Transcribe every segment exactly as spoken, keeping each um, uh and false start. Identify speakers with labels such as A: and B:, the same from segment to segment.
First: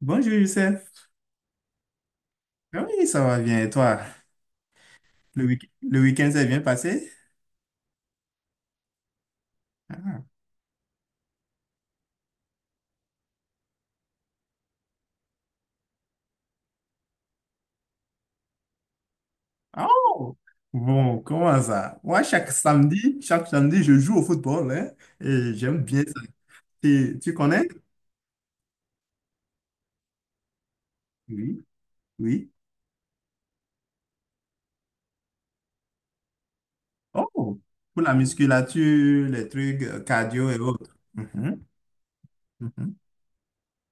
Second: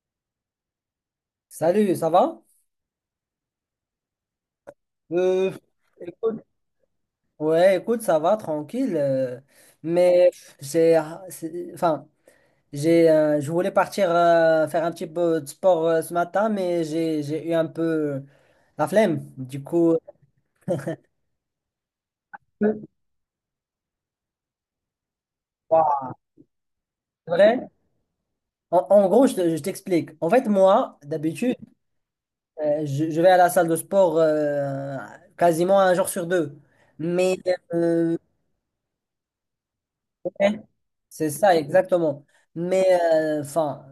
A: Bonjour Youssef.
B: Salut, ça va?
A: Ah oui, ça va bien. Et toi? Le
B: Euh,
A: week- le week-end
B: écoute,
A: s'est bien passé?
B: ouais, écoute, ça va, tranquille. Euh,
A: Ah.
B: mais j'ai, c'est- enfin, j'ai, euh, je voulais partir euh, faire un petit peu de sport euh, ce matin, mais j'ai, j'ai eu un peu la flemme. Du coup.
A: Oh! Bon, comment ça? Moi, chaque samedi, chaque samedi, je joue au football, hein, et j'aime bien
B: Wow.
A: ça. Tu,
B: C'est
A: tu
B: vrai.
A: connais?
B: En, en gros, je, te- je t'explique. En fait, moi, d'habitude,
A: Oui, oui.
B: euh, je, je vais à la salle de sport euh, quasiment un jour sur deux. Mais
A: Oh! Pour la
B: euh,
A: musculature, les trucs euh, cardio et
B: ouais,
A: autres.
B: c'est ça,
A: Mhm,
B: exactement. Mais
A: mhm,
B: euh, enfin.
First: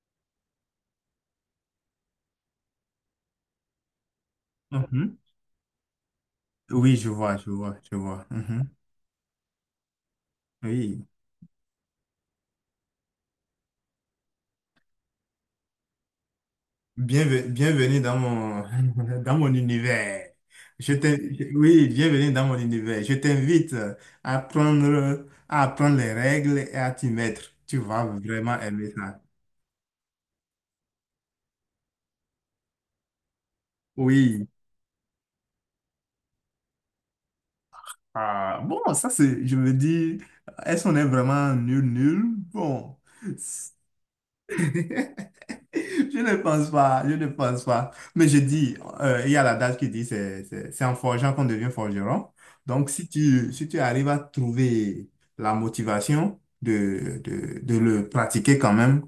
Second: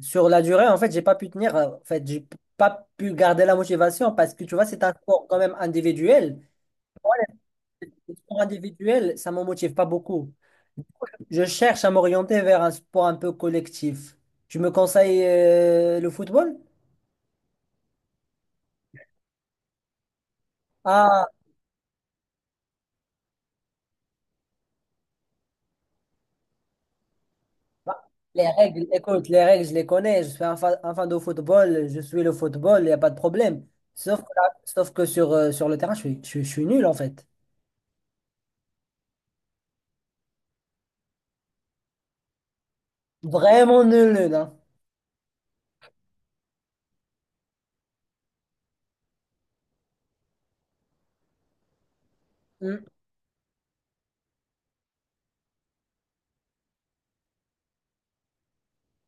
B: Sur la durée, en fait, j'ai pas pu tenir. euh, En fait, j'ai p- pas pu garder la motivation parce que tu vois, c'est un
A: mhm.
B: sport quand même individuel.
A: Oui, je vois, je vois, je
B: Le
A: vois.
B: sport
A: Mhm.
B: individuel, ça me motive pas beaucoup.
A: Oui.
B: Je cherche à m'orienter vers un sport un peu collectif. Tu me conseilles euh, le football?
A: Bienve- bienvenue dans mon, dans mon univers. Je t'in-
B: Ah,
A: je- oui, bienvenue dans mon univers. Je t'invite à prendre, à apprendre les règles et à t'y mettre. Tu
B: bah,
A: vas
B: les
A: vraiment
B: règles,
A: aimer ça.
B: écoute, les règles, je les connais. Je suis un fan, un fan de football, je suis le football, il n'y a pas de problème. Sauf que,
A: Oui.
B: là- sauf que sur, euh, sur le terrain, je suis, je, suis je suis nul en fait.
A: Ah bon, ça c'est, je me dis, est-ce qu'on est vraiment nul, nul? Bon.
B: Vraiment nul, nul. Hein.
A: Je ne pense pas, je ne pense pas. Mais je dis, euh, il y a l'adage qui dit c'est c'est- c'est en forgeant qu'on devient forgeron.
B: Mm,
A: Donc, si tu, si tu arrives à trouver la motivation de, de, de le pratiquer quand même,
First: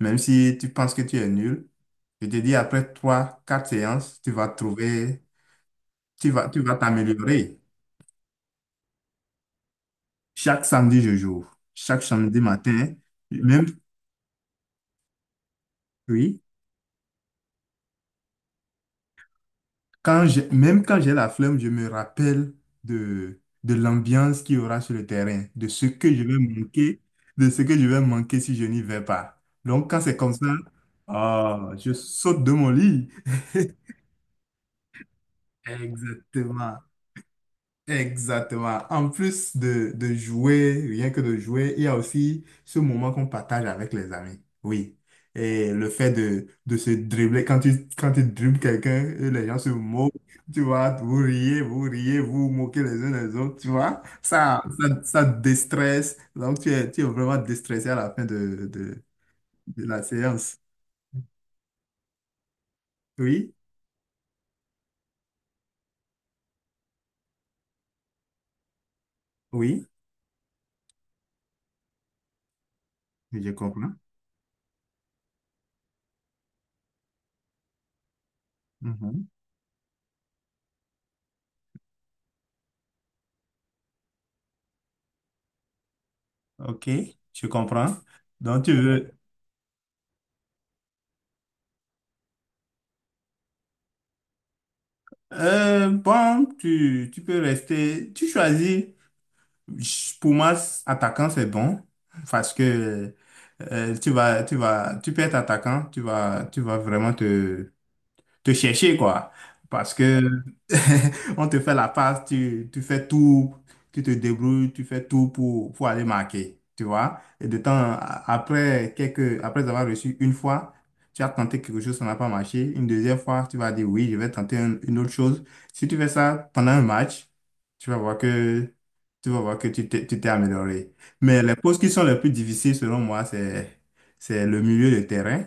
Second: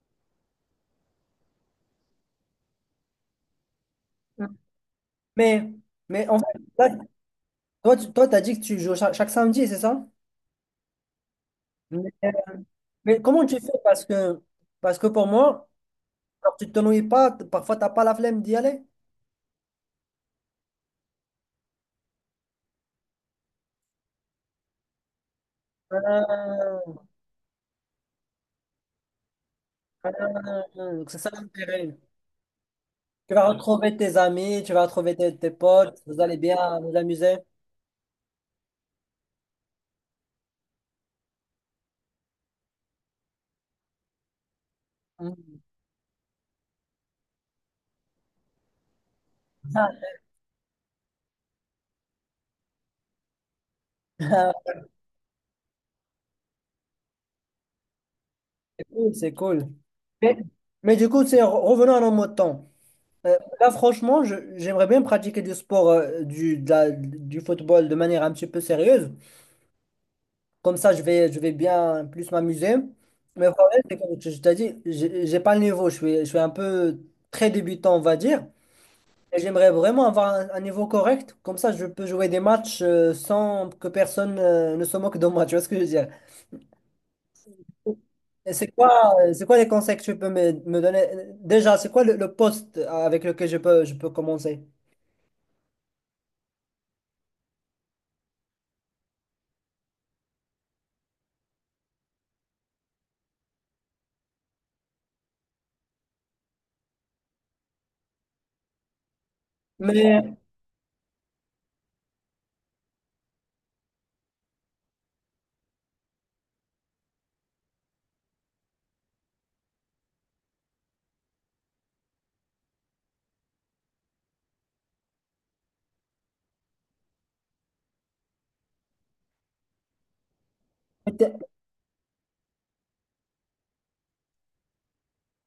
A: même si tu penses que tu es nul, je te dis, après trois, quatre séances, tu
B: mm.
A: vas trouver,
B: Mais, mais
A: tu
B: en fait,
A: vas, tu vas
B: là,
A: t'améliorer.
B: toi, tu toi, t'as dit que tu joues cha- chaque, samedi, c'est ça?
A: Chaque samedi, je joue.
B: Mais,
A: Chaque samedi matin,
B: mais comment tu
A: même,
B: fais? Parce que, parce que pour moi,
A: oui.
B: alors, tu ne t'ennuies pas, t- parfois tu n'as pas la flemme d'y aller.
A: Quand j'ai- même quand j'ai la flemme, je me rappelle de, de l'ambiance qu'il y aura sur le terrain, de ce que je vais
B: Ah,
A: manquer, de ce que je vais manquer si je n'y vais pas. Donc, quand c'est comme ça,
B: ah, donc c'est ça
A: ah, je
B: l'intérêt.
A: saute de mon lit.
B: Tu vas retrouver tes amis, tu vas retrouver tes, tes potes, vous allez
A: Exactement.
B: bien vous amuser.
A: Exactement. En plus de, de jouer, rien que de jouer, il y a aussi ce moment qu'on partage avec les amis. Oui.
B: Mm.
A: Et le fait de, de se dribbler, quand tu, quand tu dribbles quelqu'un, et les gens se
B: Ah,
A: moquent, tu vois, vous riez, vous riez, vous vous moquez les uns les autres, tu vois.
B: ah,
A: Ça, ça, ça déstresse. Donc, tu es, tu es vraiment déstressé à la fin de,
B: c'est
A: de,
B: cool, c'est cool.
A: de la
B: Mais,
A: séance.
B: mais du coup, c'est re- revenons à nos mots de temps. Euh,
A: Oui,
B: là, franchement, je- j'aimerais bien pratiquer du sport, euh, du, de la- du football de manière un petit peu sérieuse.
A: oui,
B: Comme ça, je vais, je vais bien plus m'amuser. Mais le
A: je
B: problème,
A: comprends.
B: c'est comme je je t'ai dit, j'ai j'ai pas le niveau. Je suis, je suis un peu très débutant, on va dire.
A: Mhm.
B: Et j'aimerais vraiment avoir un, un niveau correct. Comme ça, je peux jouer des matchs euh, sans que personne euh, ne se moque de moi. Tu vois ce que je veux dire?
A: OK, je comprends.
B: Et
A: Donc,
B: c'est
A: tu
B: quoi,
A: veux.
B: euh, c'est quoi les conseils que tu peux me, me donner? Déjà, c'est quoi le, le poste avec lequel je peux, je peux commencer?
A: Euh, bon, tu, tu peux rester. Tu choisis. Ch- Pour moi, s- attaquant, c'est bon. Parce que euh, tu vas, tu vas, tu peux être attaquant. Tu vas, tu vas vraiment te, te chercher, quoi. Parce que
B: Mais,
A: on te fait la passe, tu, tu fais tout, tu te débrouilles, tu fais tout pour, pour aller marquer, tu vois. Et de temps a- après, quelques, après avoir reçu une fois, tu as tenté quelque chose, ça n'a pas marché. Une deuxième fois, tu vas dire oui, je vais tenter un- une autre chose. Si tu fais ça pendant un match, tu vas voir que tu vas voir que tu t'es tu t'es amélioré. Mais les postes qui sont les plus difficiles, selon moi, c'est, c'est le milieu de terrain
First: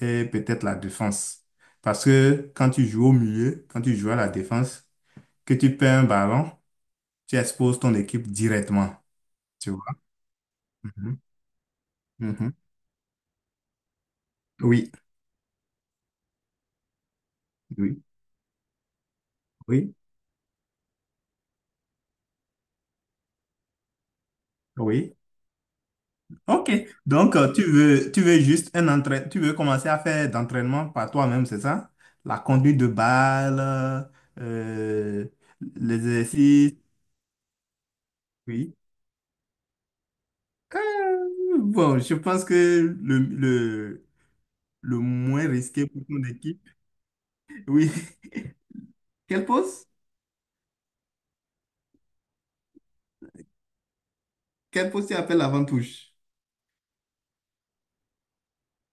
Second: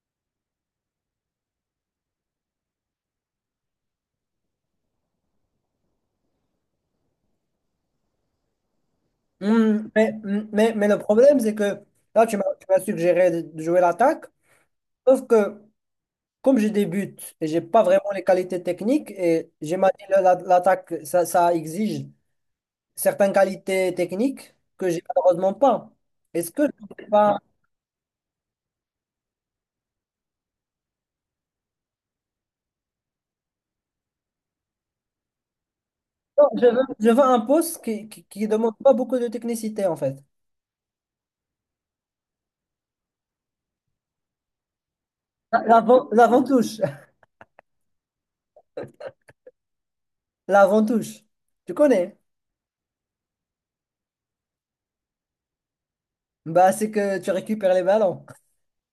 A: et peut-être la défense. Parce que quand tu joues au milieu, quand tu joues à la défense, que tu perds un ballon, tu exposes ton équipe directement. Tu vois?
B: Hmm, mais, hmm, mais, mais le
A: Mhm,
B: problème, c'est que là, tu m'as
A: mhm.
B: tu m'as suggéré de de jouer l'attaque.
A: Oui,
B: Sauf que comme je débute et j'ai pas
A: oui,
B: vraiment les qualités techniques, et j'ai ma
A: oui,
B: dit la- la- l'attaque, ça, ça exige certaines qualités techniques que j'ai
A: oui.
B: malheureusement pas. Est-ce que
A: OK.
B: je peux
A: Donc,
B: pas.
A: euh, tu veux, tu veux juste un entraînement, tu veux commencer à faire d'entraînement par toi-même, c'est ça? La conduite de balle, euh, les
B: Non, je
A: exercices.
B: veux, je veux un poste qui, qui, qui demande
A: Oui.
B: pas beaucoup de technicité en fait.
A: Euh, bon, je pense que le, le, le moins
B: La-
A: risqué pour
B: L'avant,
A: ton équipe.
B: l'avant-touche.
A: Oui. Quelle pause?
B: L'avant-touche. Tu connais?
A: Quel poste appelle appelles l'avant-touche?
B: Bah, c'est que tu récupères les ballons.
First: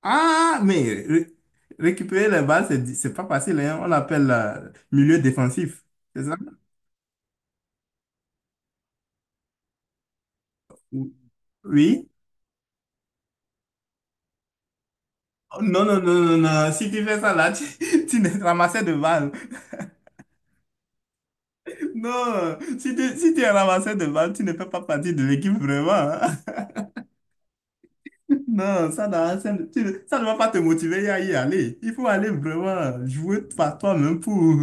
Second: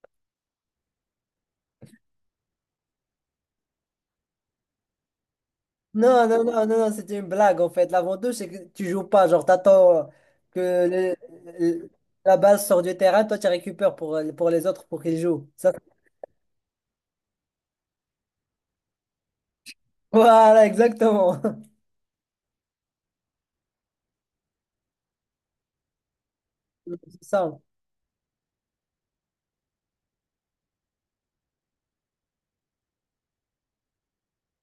A: Ah, mais ré- récupérer les balles, c'est di- c'est pas facile, hein. On l'appelle euh, milieu défensif, c'est
B: Non,
A: ça?
B: non, non, non, non, c'était une blague en fait. L'avantage, c'est que tu joues pas. Genre, t'attends euh, que
A: Ou-
B: le- le-
A: Oui?
B: la balle sort du terrain, toi, tu récupères pour, euh, pour les autres pour qu'ils jouent.
A: Oh
B: Ça-
A: non, non, non, non, non. Si tu fais ça là, tu, tu ne ramassais de balles.
B: voilà, exactement.
A: Non, si tu, si tu es ramassé de balles, tu ne fais pas partie de l'équipe vraiment, hein.
B: C'est ça.
A: Non, ça, n'a- ça, ne tu ne- ça ne va pas te motiver à y aller. Il faut aller vraiment jouer par toi-même pour,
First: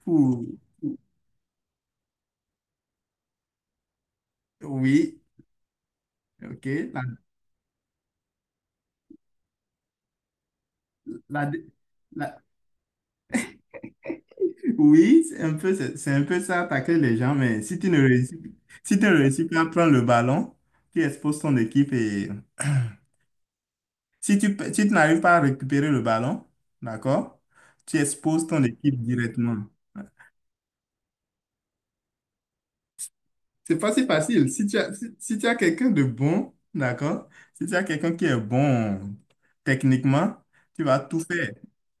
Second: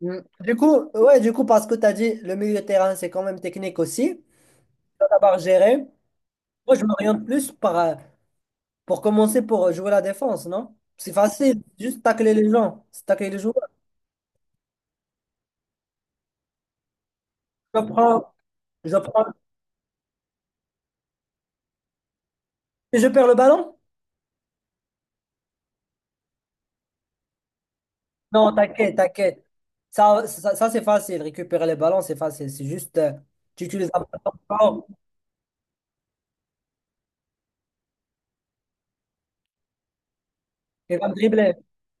B: Mm.
A: pour...
B: Du coup, ouais, du coup, parce que tu as dit le milieu de terrain, c'est quand même technique aussi. Tu
A: Oui,
B: d'abord gérer.
A: ok.
B: Moi, je m'oriente plus par, euh, pour commencer pour euh, jouer la défense, non? C'est
A: La, la,
B: facile, juste tacler
A: la.
B: les gens, c'est tacler les joueurs.
A: Oui, c'est un peu, c'est c'est un peu ça, attaquer les gens, mais si
B: Je
A: tu ne
B: prends,
A: réussis,
B: je
A: si tu ne
B: prends,
A: réussis pas à prendre le ballon, tu exposes ton équipe et
B: et je perds le ballon.
A: si tu, pe- si tu n'arrives pas à récupérer le ballon, d'accord, tu exposes
B: Non,
A: ton
B: t'inquiète,
A: équipe
B: t'inquiète.
A: directement.
B: Ça, ça, ça, c'est facile. Récupérer les ballons, c'est facile. C'est juste, euh, tu
A: C'est
B: utilises
A: pas
B: un
A: si
B: ballon
A: facile. Si tu
B: fort,
A: as, si, si tu as quelqu'un de bon, d'accord, si tu as quelqu'un qui est bon techniquement, tu
B: il
A: vas
B: va me
A: tout faire.
B: dribbler.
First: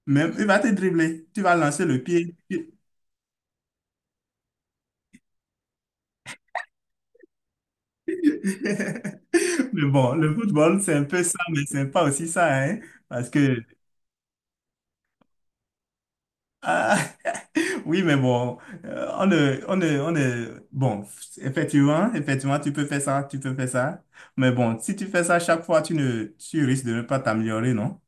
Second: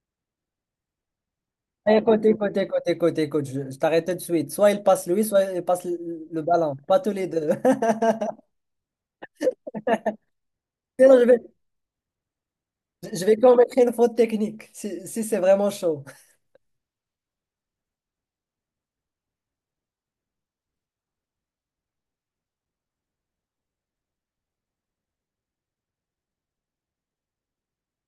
A: Même, il va te dribbler, tu vas lancer
B: Eh,
A: le
B: Côté,
A: pied.
B: côté, côté, côté, côté. Je, je t'arrête tout de suite. Soit il passe lui, soit il passe le, le ballon. Pas tous les deux.
A: Mais bon, le football, c'est un
B: Sinon,
A: peu
B: je vais,
A: ça, mais c'est pas aussi ça, hein,
B: je
A: parce
B: vais
A: que,
B: commettre une faute technique si, si c'est vraiment chaud.
A: ah, oui, mais bon, euh, on ne, on ne, on ne, bon, effectivement, effectivement, tu peux faire ça, tu peux faire ça, mais bon, si tu fais ça chaque fois, tu ne, tu risques de ne pas t'améliorer, non?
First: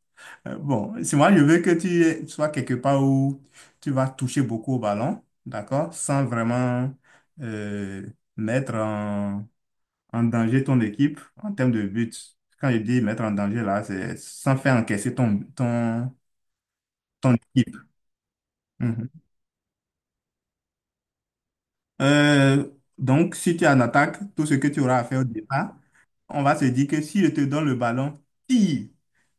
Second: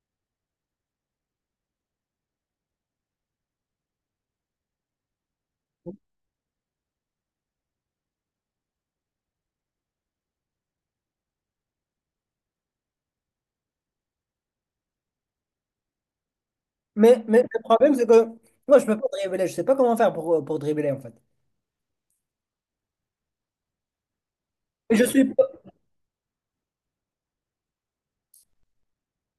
A: Euh, bon, si moi, je veux que tu aies- sois quelque part où tu vas toucher beaucoup au ballon, d'accord, sans vraiment euh, mettre en danger ton équipe en termes de buts. Quand je dis mettre en danger, là, c'est sans faire encaisser ton, ton,
B: Mais,
A: ton
B: mais le
A: équipe.
B: problème, c'est que moi, je peux pas
A: Mhm.
B: dribbler. Je sais pas comment faire pour, pour dribbler, en fait.
A: Euh, donc, si tu es en attaque, tout ce que tu auras
B: Je
A: à faire
B: suis,
A: au
B: pas-
A: départ, on va se dire que si je te donne le ballon, tire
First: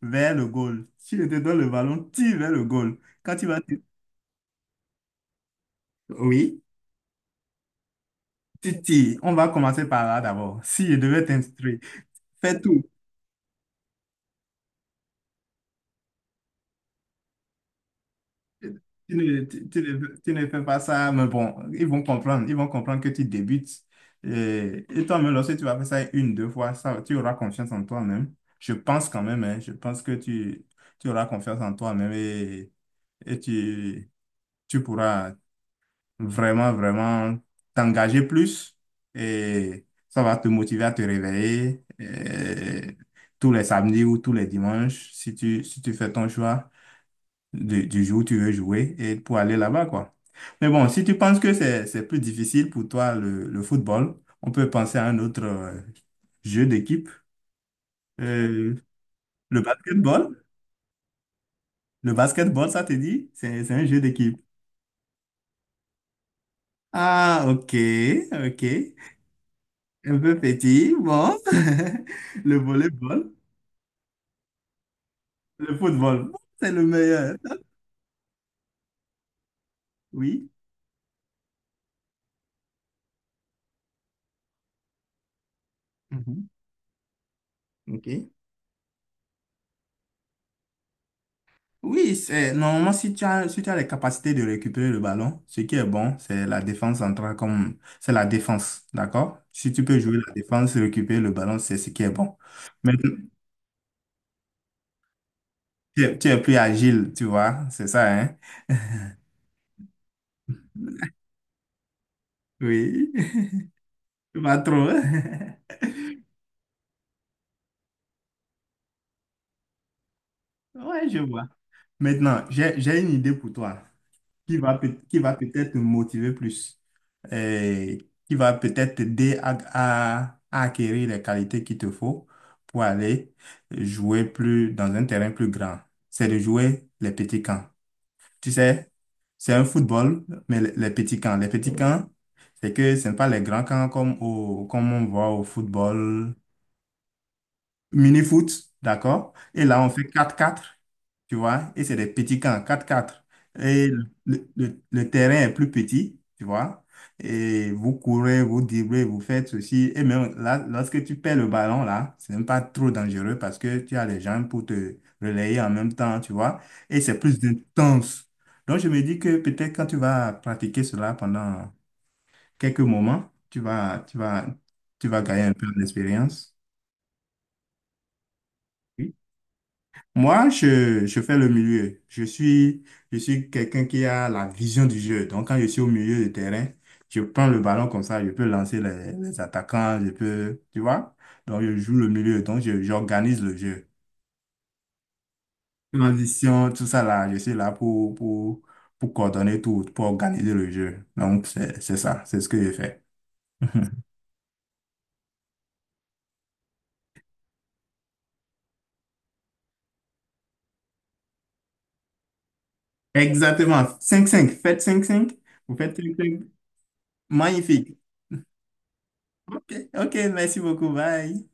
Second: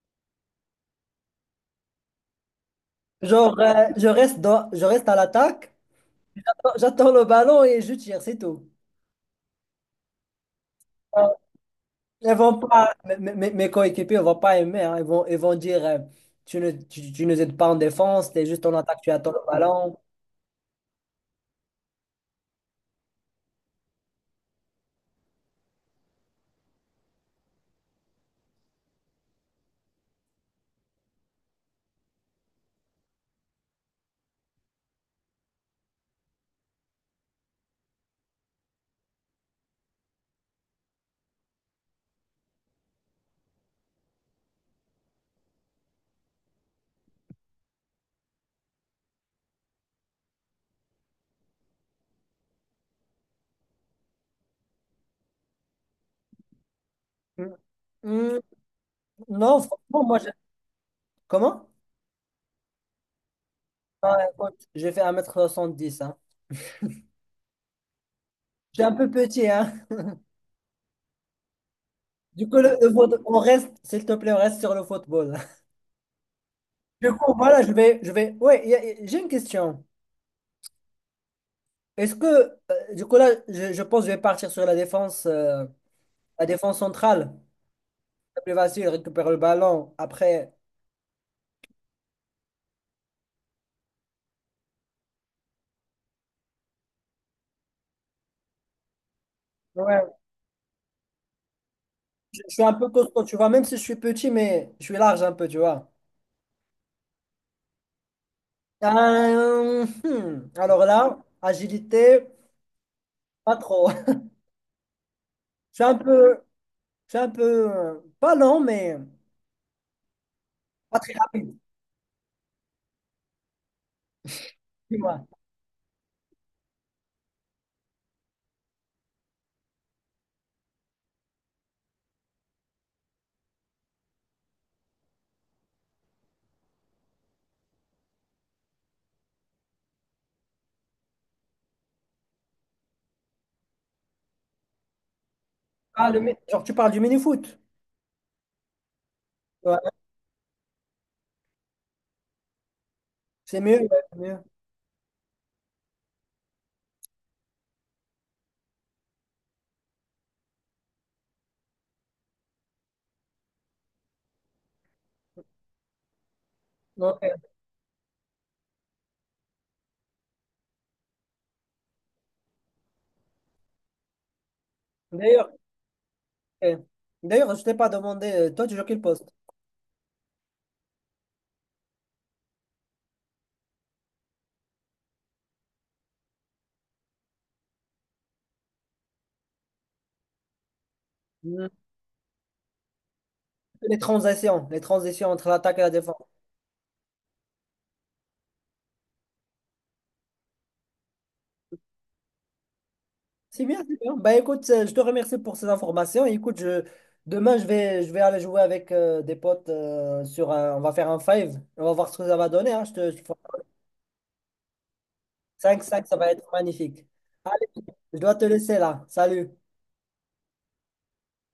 A: vers le goal. Si je te donne le ballon, tire vers le goal. Quand tu
B: genre,
A: vas…
B: euh, je reste dans, je reste à l'attaque,
A: Oui,
B: j'attends le ballon et je tire, c'est tout.
A: tu tires. On va commencer par là d'abord. Si je devais t'instruire,
B: Ils vont
A: fais tout.
B: pas, mes, mes- mes coéquipiers ne vont pas aimer. Hein. Ils vont, ils vont dire euh, tu ne, tu, tu nous aides pas en défense, tu es juste en attaque, tu
A: Tu
B: attends le
A: ne, tu- tu
B: ballon.
A: ne- tu ne fais pas ça, mais bon, ils vont comprendre. Ils vont comprendre que tu débutes. Et, et toi-même, lorsque tu vas faire ça une, deux fois, ça, tu auras confiance en toi-même. Je pense quand même, hein, je pense que tu, tu auras confiance en toi-même et, et tu, tu pourras vraiment, vraiment t'engager plus. Et ça va te motiver à te réveiller et tous les samedis ou tous les dimanches si tu, si tu fais ton choix du, du jour où tu veux jouer et pour aller là-bas, quoi. Mais bon, si tu penses que c'est, c'est plus difficile pour toi le, le football, on peut penser à un autre euh, jeu d'équipe.
B: Mm. Mm,
A: Euh,
B: non,
A: le
B: franchement, moi, je-
A: basketball.
B: comment?
A: Le basketball, ça te dit? C'est, c'est un jeu
B: Ah,
A: d'équipe.
B: écoute, j'ai fait un mètre soixante-dix. Hein.
A: Ah, ok, ok.
B: Je suis un peu petit. Hein.
A: Un peu petit, bon.
B: Du coup,
A: Le
B: le, le foot-
A: volleyball,
B: on reste, s'il te plaît, on reste sur le football.
A: le football, c'est le
B: Du coup,
A: meilleur.
B: voilà, je vais, je vais. Ouais, il y a- j'ai une question.
A: Oui.
B: Est-ce que, euh, du coup, là, je, je pense que je vais partir sur la défense, euh, la
A: Mhm.
B: défense centrale.
A: Ok.
B: C'est plus facile, récupérer le ballon. Après,
A: Oui, c'est normalement si tu as si tu as les capacités de récupérer le ballon, ce qui est bon, c'est la défense centrale comme c'est la défense, d'accord? Si tu peux
B: ouais.
A: jouer la défense, récupérer le ballon, c'est ce qui est bon.
B: Je, je suis un peu
A: Mais
B: costaud, tu vois, même si je suis petit, mais je suis large un peu, tu vois.
A: tu es, tu es plus agile, tu vois, c'est ça, hein?
B: Euh, hmm, Alors là, agilité,
A: Oui,
B: pas trop.
A: pas trop.
B: Je suis un peu, je suis un peu, euh, pas lent, mais pas
A: Ouais,
B: très
A: je vois.
B: rapide,
A: Maintenant, j'ai j'ai une idée pour toi, qui va, peut- qui
B: dis-moi.
A: va peut-être te motiver plus, euh, qui va peut-être t'aider à, à- à acquérir les qualités qu'il te faut pour aller jouer plus dans un terrain plus grand. C'est de jouer les petits camps. Tu sais, c'est un football, mais les les petits camps. Les petits camps, c'est que ce n'est pas les grands camps comme, au, comme on voit au
B: Ah, le mi-
A: football.
B: genre, tu parles du mini-foot.
A: Mini-foot, d'accord? Et
B: Ouais,
A: là, on fait quatre quatre, tu vois? Et c'est des petits camps, quatre quatre.
B: c'est mieux, ouais,
A: Et
B: c'est mieux.
A: le, le- le terrain est plus petit, tu vois? Et vous courez, vous dribblez, vous faites ceci. Et même là, lorsque tu perds le ballon, là, c'est même pas trop dangereux parce que tu as les gens pour te relayer en même temps, tu vois? Et c'est
B: Ok.
A: plus intense. Donc, je me dis que peut-être quand tu vas pratiquer cela pendant quelques moments, tu vas, tu vas, tu vas gagner
B: D'ailleurs,
A: un peu d'expérience.
B: Ok. D'ailleurs, je t'ai pas demandé, euh, toi tu joues quel poste?
A: Moi, je, je fais le milieu. Je suis, je suis quelqu'un qui a la vision du jeu. Donc, quand je suis au milieu de terrain, je prends le ballon comme ça, je peux lancer les, les attaquants, je peux, tu vois? Donc,
B: Mm.
A: je joue le milieu. Donc, je- j'organise le jeu.
B: Les transitions, les transitions entre l'attaque et la défense.
A: Transition, tout ça là, je suis là pour, pour, pour coordonner tout, pour organiser le jeu. Donc, c'est, c'est ça, c'est ce que je fais.
B: C'est bien, c'est bien. Bah écoute, euh, je te remercie pour ces informations. Et écoute, je, demain je vais, je vais aller jouer avec euh, des potes euh, sur un, on va faire un five. On va voir ce que ça va donner. Hein. Je te,
A: Exactement. Cinq cinq. Faites cinq cinq. Vous faites
B: cinq cinq, ça va
A: cinq cinq.
B: être magnifique. Allez,
A: Magnifique.
B: je dois te laisser là. Salut.
A: Ok, ok, merci beaucoup. Bye.